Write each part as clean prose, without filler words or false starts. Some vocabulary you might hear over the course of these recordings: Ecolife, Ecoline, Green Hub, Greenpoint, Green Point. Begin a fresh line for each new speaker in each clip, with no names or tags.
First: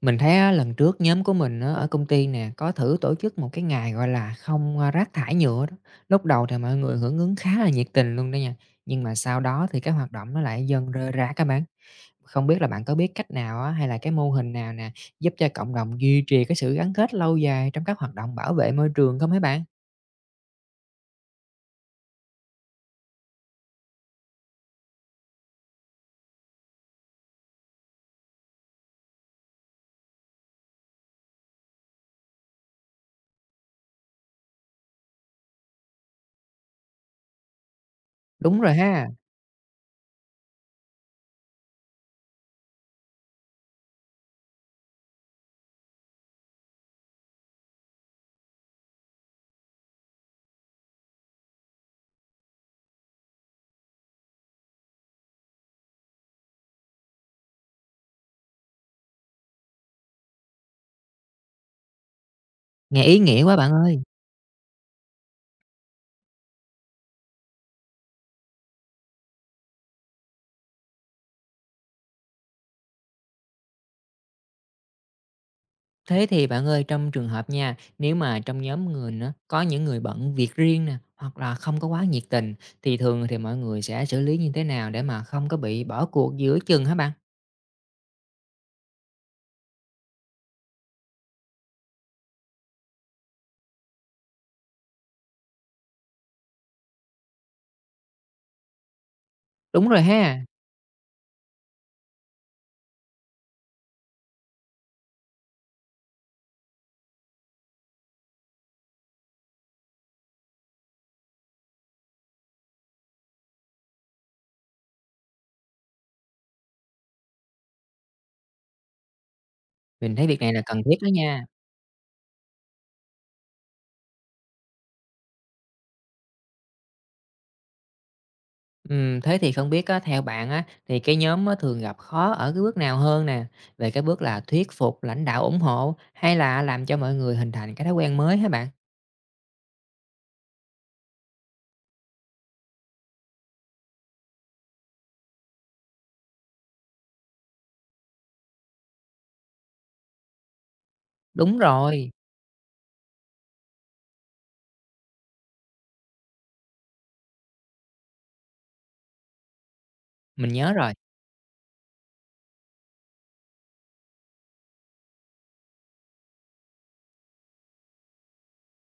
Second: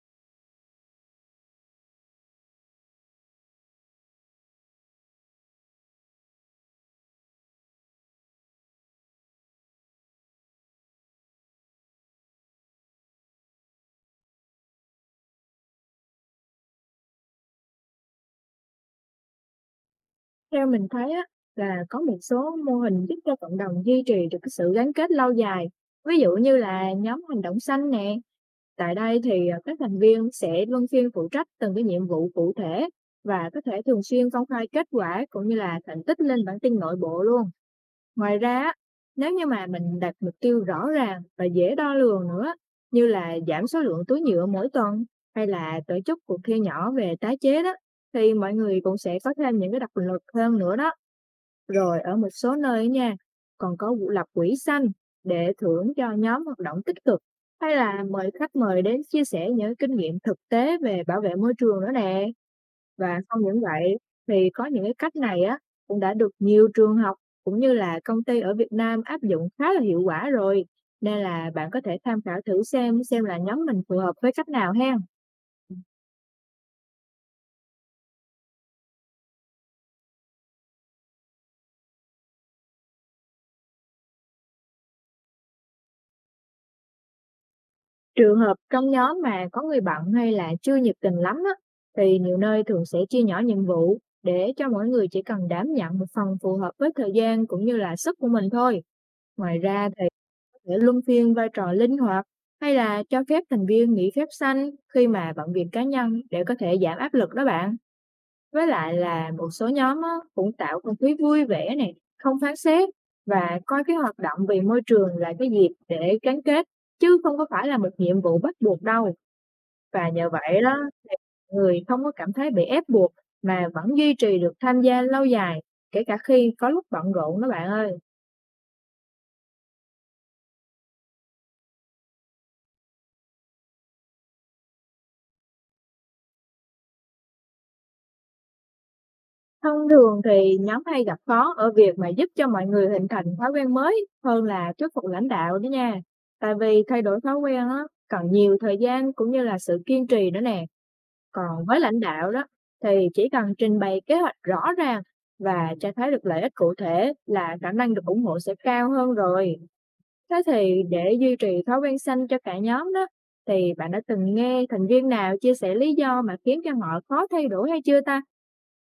Mình thấy á, lần trước nhóm của mình á, ở công ty nè có thử tổ chức một cái ngày gọi là không à, rác thải nhựa đó. Lúc đầu thì mọi người hưởng ứng khá là nhiệt tình luôn đó nha. Nhưng mà sau đó thì cái hoạt động nó lại dần rơi rã các bạn. Không biết là bạn có biết cách nào á, hay là cái mô hình nào nè giúp cho cộng đồng duy trì cái sự gắn kết lâu dài trong các hoạt động bảo vệ môi trường không mấy bạn?
Theo mình thấy á, là có một số mô hình giúp cho cộng đồng duy trì được cái sự gắn kết lâu dài. Ví dụ như là nhóm hành động xanh nè. Tại đây thì à, các thành viên sẽ luân phiên phụ trách từng cái nhiệm vụ cụ thể và có thể thường xuyên công khai kết quả cũng như là thành tích lên bản tin nội bộ luôn. Ngoài ra,
Đúng
á,
rồi ha.
nếu như mà mình đặt mục tiêu rõ ràng và dễ đo lường nữa, như là giảm số lượng túi nhựa mỗi tuần hay là tổ chức cuộc thi nhỏ về tái chế đó, thì mọi người cũng sẽ có thêm những cái động lực hơn nữa đó. Rồi ở một số nơi á nha, còn có vụ lập quỹ xanh để thưởng cho nhóm hoạt động tích cực hay là mời khách mời đến chia sẻ những kinh nghiệm thực tế về bảo vệ môi trường nữa nè.
Nghe ý
Và không
nghĩa quá
những
bạn
vậy
ơi.
thì có những cái cách này á cũng đã được nhiều trường học cũng như là công ty ở Việt Nam áp dụng khá là hiệu quả rồi. Nên là bạn có thể tham khảo thử xem là nhóm mình phù hợp với cách nào ha.
Thế thì bạn ơi, trong trường hợp nha, nếu mà trong nhóm người nó có những người bận việc riêng nè, hoặc là không có quá nhiệt tình thì thường thì mọi người sẽ xử lý như thế nào để mà không có bị bỏ cuộc giữa chừng hả bạn?
Trường hợp trong nhóm mà có người bận hay là chưa nhiệt tình lắm á, thì nhiều nơi thường sẽ chia nhỏ nhiệm vụ để cho mỗi người chỉ cần đảm nhận một phần phù hợp với thời gian cũng như là sức của mình thôi. Ngoài
Đúng
ra
rồi
thì
ha,
có thể luân phiên vai trò linh hoạt hay là cho phép thành viên nghỉ phép xanh khi mà bận việc cá nhân để có thể giảm áp lực đó bạn. Với lại là một số nhóm á, cũng tạo không khí vui vẻ này, không phán xét và coi cái hoạt động vì môi trường là cái dịp để gắn kết chứ không có phải là một nhiệm vụ bắt buộc đâu. Và
mình thấy
nhờ
việc này
vậy
là
đó
cần thiết đó
thì
nha.
người không có cảm thấy bị ép buộc mà vẫn duy trì được tham gia lâu dài, kể cả khi có lúc bận rộn đó bạn ơi.
Thế thì không biết á, theo bạn á, thì cái nhóm á, thường gặp khó ở cái bước nào hơn nè? Về cái bước là thuyết phục lãnh đạo ủng hộ hay là làm cho mọi người hình thành cái thói quen mới hả bạn?
Thông thường thì nhóm hay gặp khó ở việc mà giúp cho mọi người hình thành thói quen mới hơn là thuyết phục lãnh đạo đó nha. Tại vì thay đổi thói quen á, cần nhiều thời gian cũng như là sự kiên trì nữa nè.
Đúng
Còn với lãnh
rồi,
đạo đó thì chỉ cần trình bày kế hoạch rõ ràng và cho thấy được lợi ích cụ thể là khả năng được ủng hộ sẽ cao hơn rồi. Thế
mình nhớ
thì
rồi.
để duy trì thói quen xanh cho cả nhóm đó, thì bạn đã từng nghe thành viên nào chia sẻ lý do mà khiến cho họ khó thay đổi hay chưa ta?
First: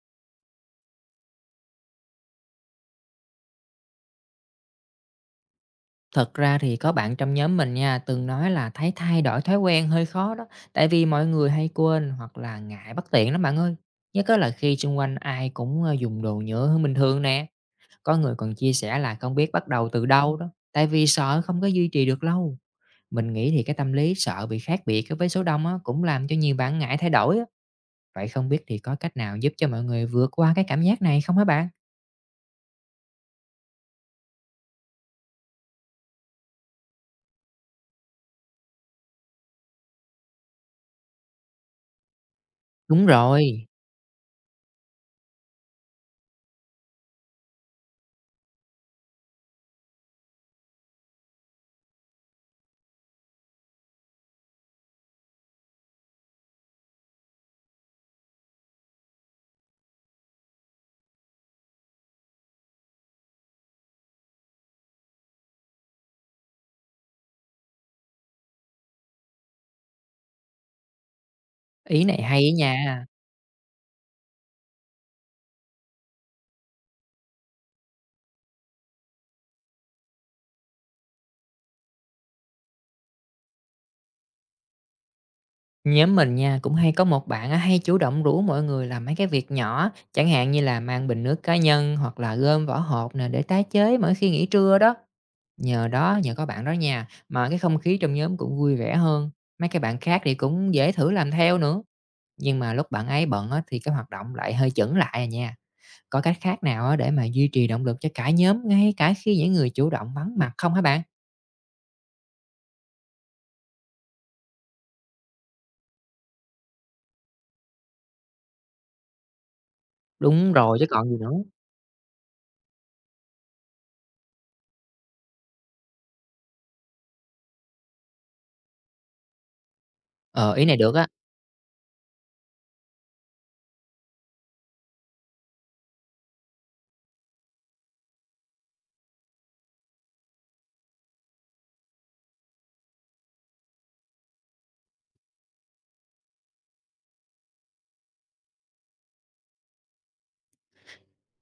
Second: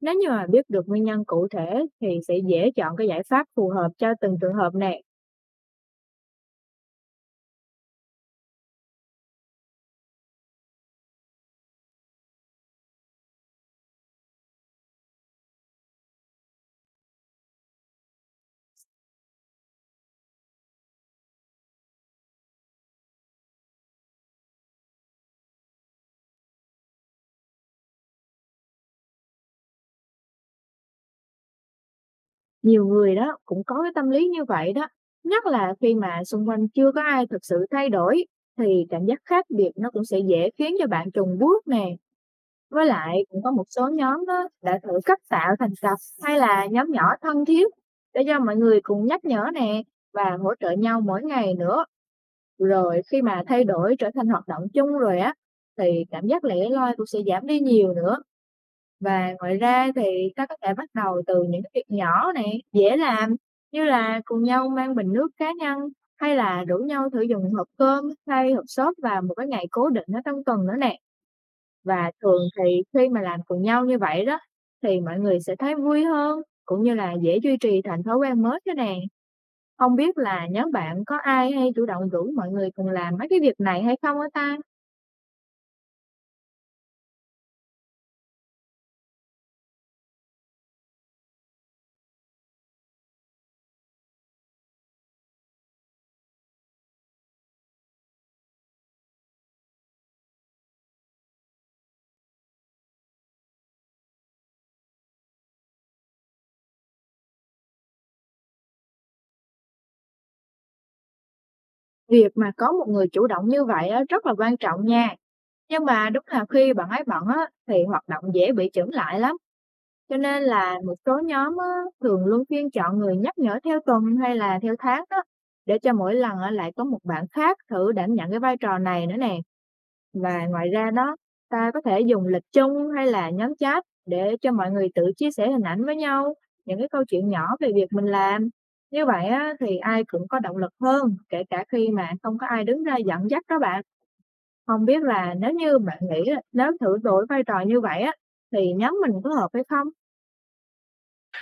Nếu như mà biết được nguyên nhân cụ thể thì sẽ dễ chọn cái giải pháp phù hợp cho từng trường hợp này.
Thật ra thì có bạn trong nhóm mình nha, từng nói là thấy thay đổi thói quen hơi khó đó, tại vì mọi người hay quên hoặc là ngại bất tiện lắm bạn ơi. Nhất á là khi xung quanh ai cũng dùng đồ nhựa hơn bình thường nè, có người còn chia sẻ là không biết bắt đầu từ đâu đó, tại vì sợ không có duy trì được lâu. Mình nghĩ thì cái tâm lý sợ bị khác biệt á với số đông á, cũng làm cho nhiều bạn ngại thay đổi á. Vậy không biết thì có cách nào giúp cho mọi người vượt qua cái cảm giác này không hả bạn?
Nhiều người đó cũng có cái tâm lý như vậy đó. Nhất là khi mà xung quanh chưa có ai thực sự thay đổi thì cảm giác khác biệt nó cũng sẽ dễ khiến cho bạn chùn bước nè. Với
Đúng
lại cũng có một
rồi,
số nhóm á, đã thử cách tạo thành cặp hay là nhóm nhỏ thân thiết để cho mọi người cùng nhắc nhở nè và hỗ trợ nhau mỗi ngày nữa. Rồi khi mà thay đổi trở thành hoạt động chung rồi á thì cảm giác lẻ loi cũng sẽ giảm đi nhiều nữa. Và ngoài ra thì ta có thể bắt đầu từ những cái việc nhỏ này dễ làm như là cùng nhau mang bình nước cá nhân hay là rủ nhau thử dùng hộp cơm hay hộp xốp vào một cái ngày cố định ở trong tuần nữa nè,
ý
và
này
thường
hay á
thì
nha.
khi mà làm cùng nhau như vậy đó, thì mọi người sẽ thấy vui hơn, cũng như là dễ duy trì thành thói quen mới thế nè. Không biết là nhóm bạn có ai hay chủ động rủ mọi người cùng làm mấy cái việc này hay không á ta?
Nhóm mình nha, cũng hay có một bạn á, hay chủ động rủ mọi người làm mấy cái việc nhỏ, chẳng hạn như là mang bình nước cá nhân hoặc là gom vỏ hộp nè để tái chế mỗi khi nghỉ trưa đó. Nhờ có bạn đó nha, mà cái không khí trong nhóm cũng vui vẻ hơn. Mấy cái bạn khác thì cũng dễ thử làm theo nữa. Nhưng mà lúc bạn ấy bận á, thì cái hoạt động lại hơi chững lại à nha. Có cách khác nào á, để mà duy trì động lực cho cả nhóm ngay cả khi những người chủ động vắng mặt không hả bạn?
Việc mà có một người chủ động như vậy á, rất là quan trọng nha. Nhưng mà đúng là khi bạn ấy bận á, thì hoạt động dễ bị chững lại lắm. Cho nên
Đúng rồi
là
chứ
một
còn gì
số
nữa.
nhóm á, thường luôn phiên chọn người nhắc nhở theo tuần hay là theo tháng đó, để cho mỗi lần á, lại có một bạn khác thử đảm nhận cái vai trò này nữa nè. Và
Ờ, Ý
ngoài
này
ra
được á.
đó, ta có thể dùng lịch chung hay là nhóm chat để cho mọi người tự chia sẻ hình ảnh với nhau, những cái câu chuyện nhỏ về việc mình làm. Như vậy á, thì ai cũng có động lực hơn, kể cả khi mà không có ai đứng ra dẫn dắt đó bạn. Không biết là nếu như bạn nghĩ á, nếu thử đổi vai trò như vậy á, thì nhóm mình có hợp hay không?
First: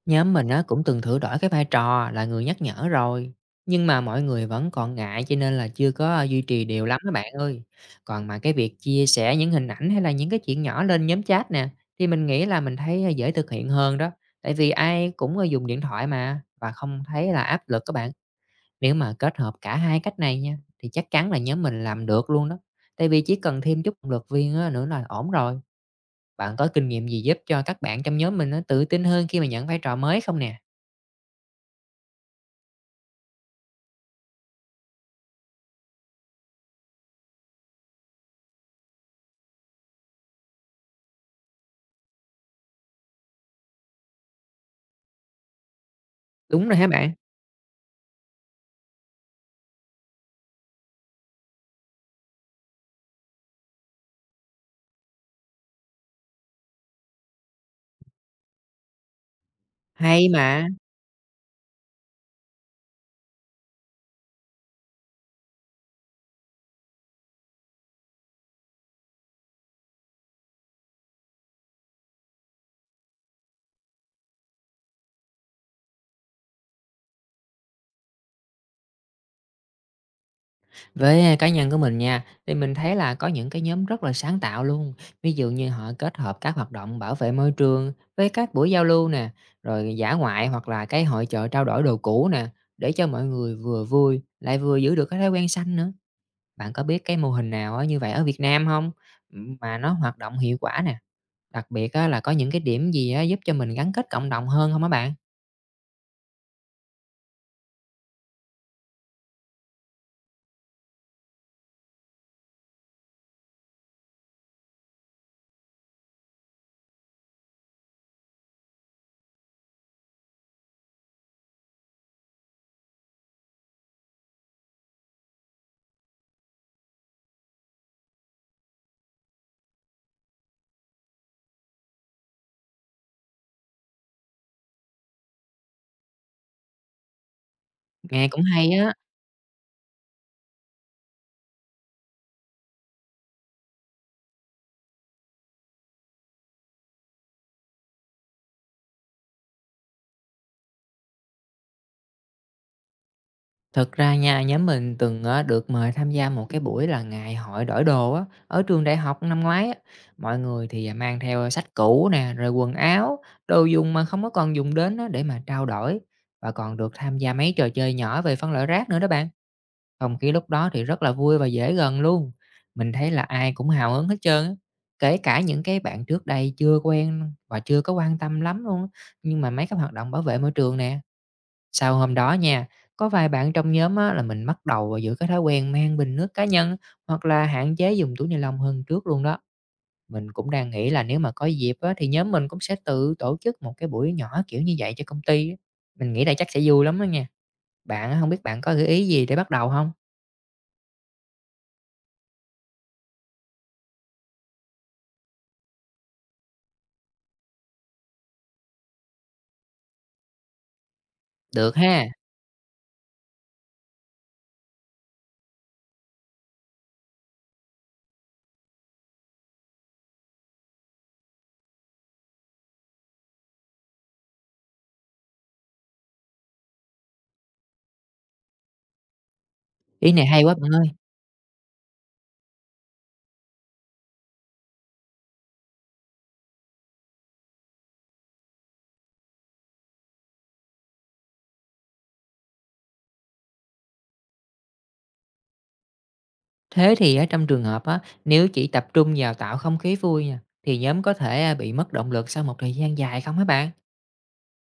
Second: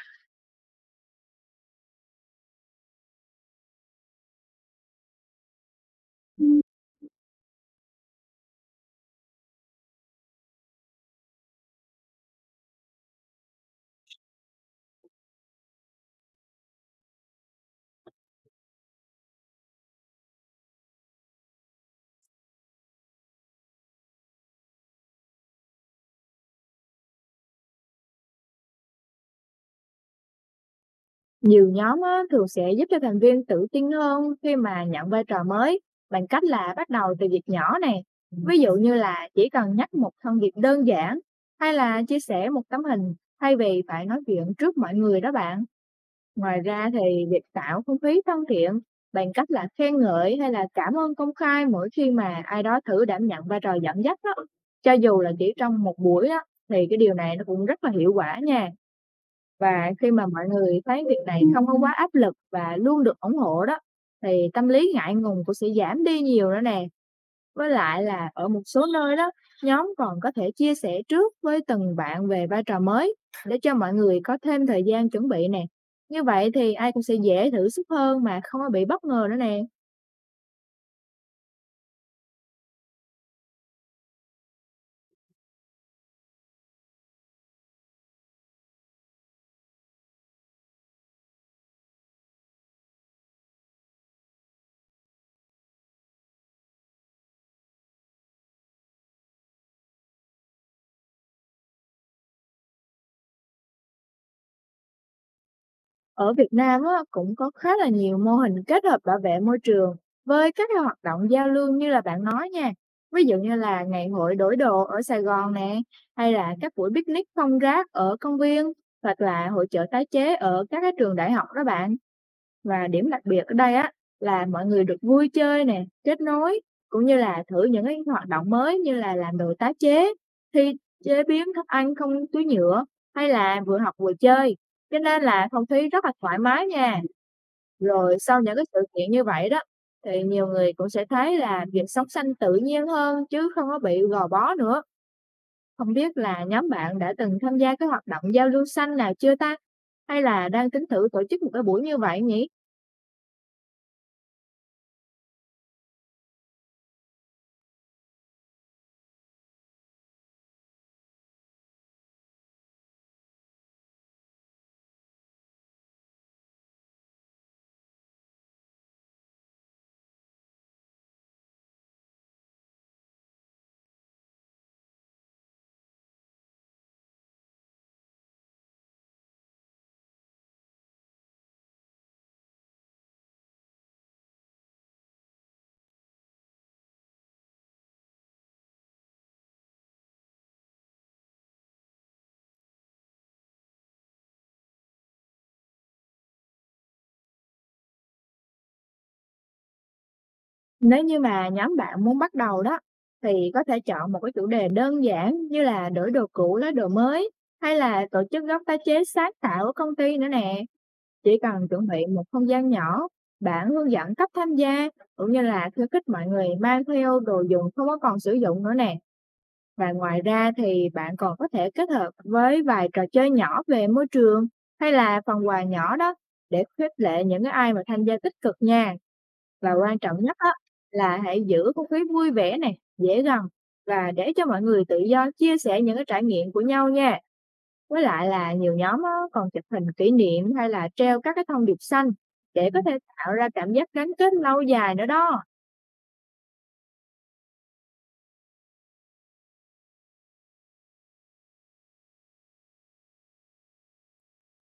Nhóm mình á cũng từng thử đổi cái vai trò là người nhắc nhở rồi, nhưng mà mọi người vẫn còn ngại cho nên là chưa có à, duy trì đều lắm các bạn ơi. Còn mà cái việc chia sẻ những hình ảnh hay là những cái chuyện nhỏ lên nhóm chat nè, thì mình nghĩ là mình thấy à, dễ thực hiện hơn đó, tại vì ai cũng à, dùng điện thoại mà và không thấy là áp lực các bạn. Nếu mà kết hợp cả hai cách này nha, thì chắc chắn là nhóm mình làm được luôn đó. Tại vì chỉ cần thêm chút động lực viên á, nữa là ổn rồi. Bạn có kinh nghiệm gì giúp cho các bạn trong nhóm mình nó tự tin hơn khi mà nhận vai trò mới không nè?
Nhiều nhóm á, thường sẽ giúp cho thành viên tự tin hơn khi mà nhận vai trò mới bằng cách là bắt đầu từ việc nhỏ này. Ví dụ như là chỉ cần nhắc một thông điệp đơn giản hay là chia sẻ một tấm hình thay vì phải nói chuyện trước mọi người đó bạn. Ngoài
Đúng rồi hả
ra
bạn?
thì việc tạo không khí thân thiện bằng cách là khen ngợi hay là cảm ơn công khai mỗi khi mà ai đó thử đảm nhận vai trò dẫn dắt đó. Cho dù là chỉ trong một buổi đó thì cái điều này nó cũng rất là hiệu quả nha, và khi mà
Hay
mọi
mà!
người thấy việc này không có quá áp lực và luôn được ủng hộ đó, thì tâm lý ngại ngùng cũng sẽ giảm đi nhiều nữa nè. Với lại là ở một số nơi đó, nhóm còn có thể chia sẻ trước với từng bạn về vai trò mới để cho mọi người có thêm thời gian chuẩn bị nè. Như vậy thì ai cũng sẽ dễ thử sức hơn mà không có bị bất ngờ nữa nè.
Với, cá nhân của mình nha, thì mình thấy là có những cái nhóm rất là sáng tạo luôn, ví dụ như họ kết hợp các hoạt động bảo vệ môi trường với các buổi giao lưu nè, rồi dã ngoại hoặc là cái hội chợ trao đổi đồ cũ nè, để cho mọi người vừa vui lại vừa giữ được cái thói quen xanh nữa. Bạn có biết cái mô hình nào á như vậy ở Việt Nam không? Mà nó hoạt động hiệu quả nè, đặc biệt á là có những cái điểm gì á giúp cho mình gắn kết cộng đồng hơn không hả bạn?
Ở Việt Nam á, cũng có khá là nhiều mô hình kết hợp bảo vệ môi trường với các cái hoạt động giao lưu như là bạn nói nha. Ví dụ như là ngày hội đổi đồ ở Sài Gòn nè, hay là các buổi picnic không rác ở công viên, hoặc là hội chợ tái chế ở các cái trường đại học đó bạn. Và điểm đặc biệt ở đây á là mọi người được vui chơi nè, kết nối cũng như là thử những cái hoạt động mới như là làm đồ tái chế, thi chế biến thức ăn không túi nhựa hay là vừa học vừa chơi. Cho nên là không khí rất là thoải mái nha. Rồi
Nghe
sau
cũng
những cái
hay
sự
á.
kiện như vậy đó, thì nhiều người cũng sẽ thấy là việc sống xanh tự nhiên hơn chứ không có bị gò bó nữa. Không biết là nhóm bạn đã từng tham gia cái hoạt động giao lưu xanh nào chưa ta? Hay là đang tính thử tổ chức một cái buổi như vậy nhỉ?
Thật ra nha, nhóm mình từng được mời tham gia một cái buổi là ngày hội đổi đồ á, ở trường đại học năm ngoái á. Mọi người thì mang theo sách cũ nè, rồi quần áo, đồ dùng mà không có còn dùng đến á, để mà trao đổi. Và còn được tham gia mấy trò chơi nhỏ về phân loại rác nữa đó bạn. Không khí lúc đó thì rất là vui và dễ gần luôn. Mình thấy là ai cũng hào hứng hết trơn á. Kể cả những cái bạn trước đây chưa quen và chưa có quan tâm lắm luôn á. Nhưng mà mấy cái hoạt động bảo vệ môi trường nè sau hôm đó nha, có vài bạn trong nhóm á, là mình bắt đầu vào giữa cái thói quen mang bình nước cá nhân hoặc là hạn chế dùng túi ni lông hơn trước luôn đó. Mình cũng đang nghĩ là nếu mà có dịp á, thì nhóm mình cũng sẽ tự tổ chức một cái buổi nhỏ kiểu như vậy cho công ty. Á. Mình nghĩ là chắc sẽ vui lắm đó nha. Bạn á, không biết bạn có gợi ý gì để bắt đầu không?
Nếu như mà nhóm bạn muốn bắt đầu đó, thì có thể chọn một cái chủ đề đơn giản như là đổi đồ cũ lấy đồ mới, hay là tổ chức góc tái chế sáng tạo ở công ty nữa nè. Chỉ cần
Được
chuẩn
ha,
bị một không gian nhỏ, bản hướng dẫn cách tham gia, cũng như là khuyến khích mọi người mang theo đồ dùng không có còn sử dụng nữa nè. Và ngoài ra thì bạn còn có thể kết hợp với vài trò chơi nhỏ về môi trường hay là phần quà nhỏ đó để khích lệ những cái ai mà tham gia tích cực nha. Và quan
ý
trọng
này
nhất
hay
á,
quá bạn ơi.
là hãy giữ không khí vui vẻ này dễ gần và để cho mọi người tự do chia sẻ những cái trải nghiệm của nhau nha. Với lại là nhiều nhóm á, còn chụp hình kỷ niệm hay là treo các cái thông điệp xanh để có thể tạo ra cảm giác gắn kết lâu dài nữa đó.
Thế thì á, trong trường hợp á, nếu chỉ tập trung vào tạo không khí vui nha, thì nhóm có thể à, bị mất động lực sau một thời gian dài không hả bạn?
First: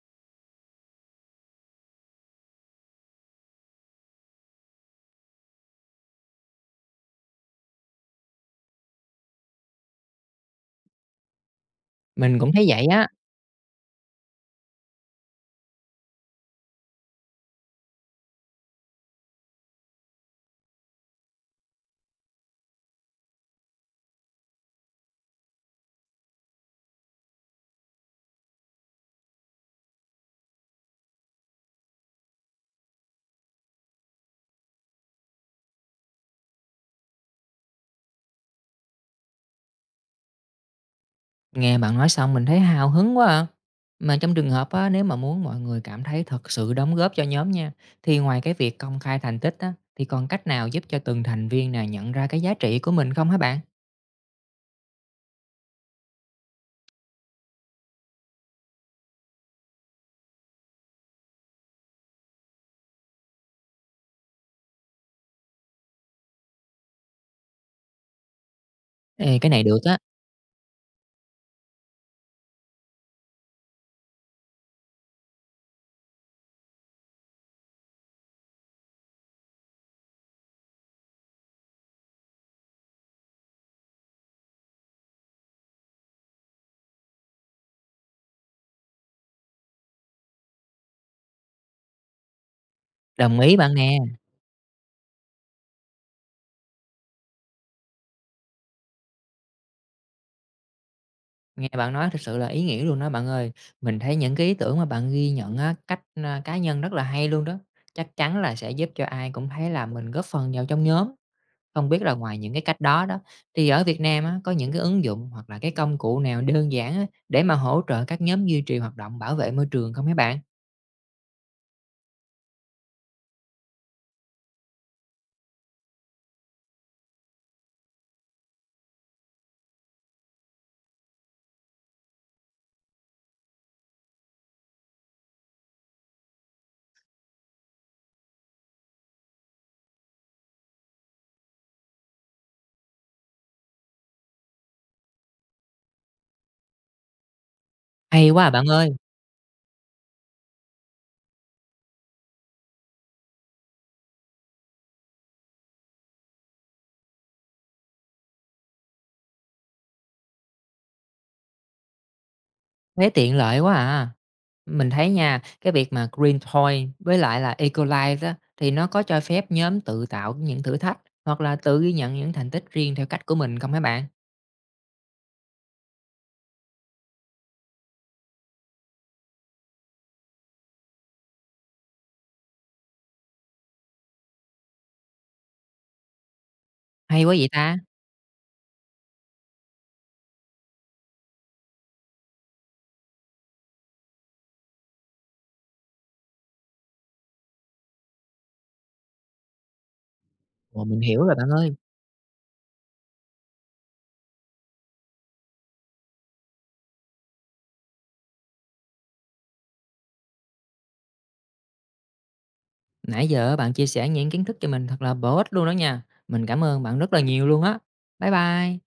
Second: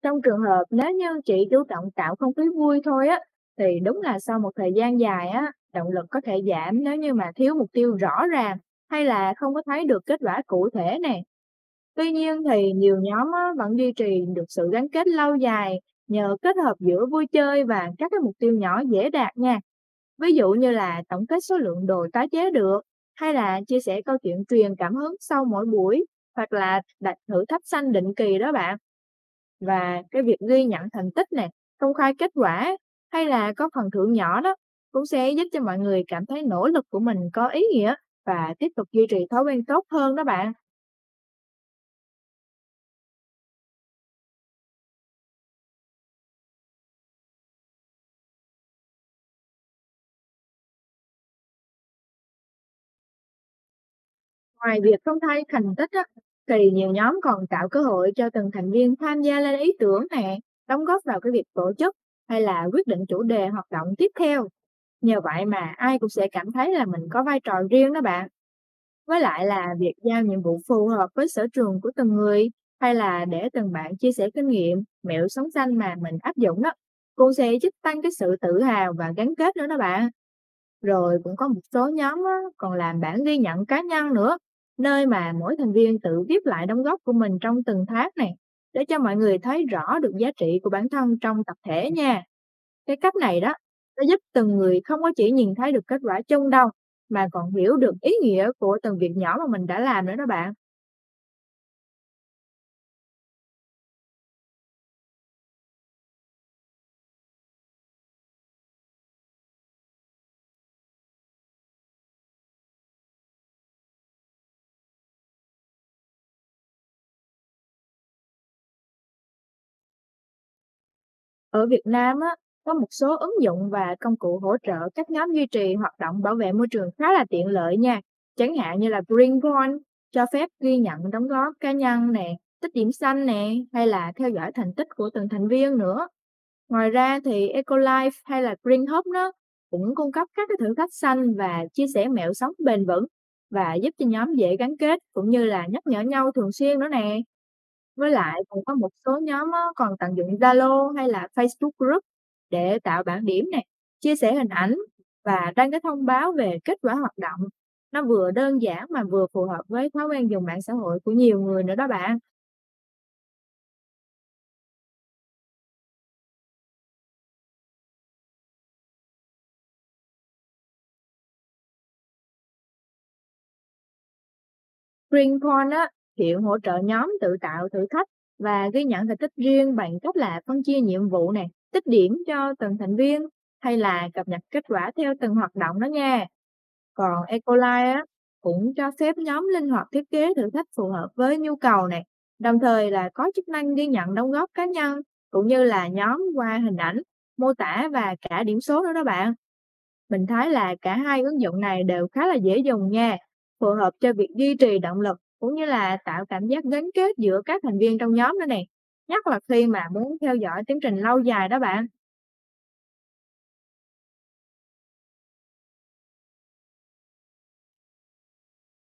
Trong trường hợp nếu như chị chủ động tạo không khí vui thôi á, thì đúng là sau một thời gian dài á, động lực có thể giảm nếu như mà thiếu mục tiêu rõ ràng hay là không có thấy được kết quả cụ thể nè. Tuy
Mình
nhiên
cũng thấy
thì
vậy
nhiều
á.
nhóm á, vẫn duy trì được sự gắn kết lâu dài nhờ kết hợp giữa vui chơi và các cái mục tiêu nhỏ dễ đạt nha. Ví dụ như là tổng kết số lượng đồ tái chế được, hay là chia sẻ câu chuyện truyền cảm hứng sau mỗi buổi, hoặc là đặt thử thách xanh định kỳ đó bạn. Và cái việc ghi nhận thành tích nè, công khai kết quả hay là có phần thưởng nhỏ đó cũng sẽ giúp cho mọi người cảm thấy nỗ lực của mình có ý nghĩa và tiếp tục duy trì thói quen tốt hơn đó bạn.
Nghe bạn nói xong mình thấy hào hứng quá à. Mà trong trường hợp á, nếu mà muốn mọi người cảm thấy thật sự đóng góp cho nhóm nha, thì ngoài cái việc công khai thành tích á, thì còn cách nào giúp cho từng thành viên nào nhận ra cái giá trị của mình không hả bạn?
Ngoài việc công khai thành tích á, thì nhiều nhóm còn tạo cơ hội cho từng thành viên tham gia lên ý tưởng nè, đóng góp vào cái việc tổ chức hay là quyết định chủ đề hoạt động tiếp theo. Nhờ vậy mà ai cũng sẽ cảm thấy là mình có vai trò riêng đó bạn. Với
Ê,
lại
cái này
là
được
việc
á,
giao nhiệm vụ phù hợp với sở trường của từng người hay là để từng bạn chia sẻ kinh nghiệm, mẹo sống xanh mà mình áp dụng đó, cũng sẽ giúp tăng cái sự tự hào và gắn kết nữa đó bạn. Rồi cũng có một số nhóm á, còn làm bản ghi nhận cá nhân nữa, nơi mà mỗi thành viên tự viết lại đóng góp của mình trong từng tháng này, để cho mọi người thấy rõ được giá trị của bản thân trong tập thể nha. Cái cách
đồng
này đó,
ý bạn nè.
nó giúp từng người không có chỉ nhìn thấy được kết quả chung đâu, mà còn hiểu được ý nghĩa của từng việc nhỏ mà mình đã làm nữa đó bạn.
Nghe bạn nói thật sự là ý nghĩa luôn đó bạn ơi. Mình thấy những cái ý tưởng mà bạn ghi nhận á, cách à, cá nhân rất là hay luôn đó. Chắc chắn là sẽ giúp cho ai cũng thấy là mình góp phần vào trong nhóm. Không biết là ngoài những cái cách đó đó, thì ở Việt Nam á, có những cái ứng dụng hoặc là cái công cụ nào đơn giản á, để mà hỗ trợ các nhóm duy trì hoạt động bảo vệ môi trường không hả bạn?
Ở Việt Nam á, có một số ứng dụng và công cụ hỗ trợ các nhóm duy trì hoạt động bảo vệ môi trường khá là tiện lợi nha. Chẳng hạn như là Greenpoint cho phép ghi nhận đóng góp cá nhân nè, tích điểm xanh nè, hay là theo dõi thành tích của từng thành viên nữa. Ngoài ra thì Ecolife hay là Green Hub đó cũng cung cấp các cái thử thách xanh và chia sẻ mẹo sống bền vững, và giúp cho nhóm dễ gắn kết cũng như là nhắc nhở nhau thường xuyên nữa nè. Với
Hay
lại
quá à
còn
bạn
có một
ơi,
số nhóm á còn tận dụng Zalo hay là Facebook Group để tạo bảng điểm nè, chia sẻ hình ảnh và đăng cái thông báo về kết quả hoạt động. Nó vừa đơn giản mà vừa phù hợp với thói quen dùng mạng xã hội của nhiều người nữa đó bạn.
thế tiện lợi quá à. Mình thấy nha, cái việc mà Green Point với lại là Ecolife đó, thì nó có cho phép nhóm tự tạo những thử thách hoặc là tự ghi nhận những thành tích riêng theo cách của mình không hả bạn?
Greenpoint á, hiện hỗ trợ nhóm tự tạo thử thách và ghi nhận thành tích riêng bằng cách là phân chia nhiệm vụ nè, tích điểm cho từng thành viên hay là cập nhật kết quả theo từng hoạt động đó nha.
Hay
Còn
quá vậy ta?
Ecoline á, cũng cho phép nhóm linh hoạt thiết kế thử thách phù hợp với nhu cầu này, đồng thời là có chức năng ghi nhận đóng góp cá nhân cũng như là nhóm qua hình ảnh, mô tả và cả điểm số nữa đó bạn. Mình thấy là
Ồ,
cả
mình
hai
hiểu rồi
ứng
bạn
dụng
ơi.
này đều khá là dễ dùng nha, phù hợp cho việc duy trì động lực cũng như là tạo cảm giác gắn kết giữa các thành viên trong nhóm nữa nè. Nhất là khi mà muốn theo dõi tiến trình lâu dài đó bạn.
Nãy giờ bạn chia sẻ những kiến thức cho mình thật là bổ ích luôn đó nha. Mình cảm ơn bạn rất là nhiều luôn á. Bye bye.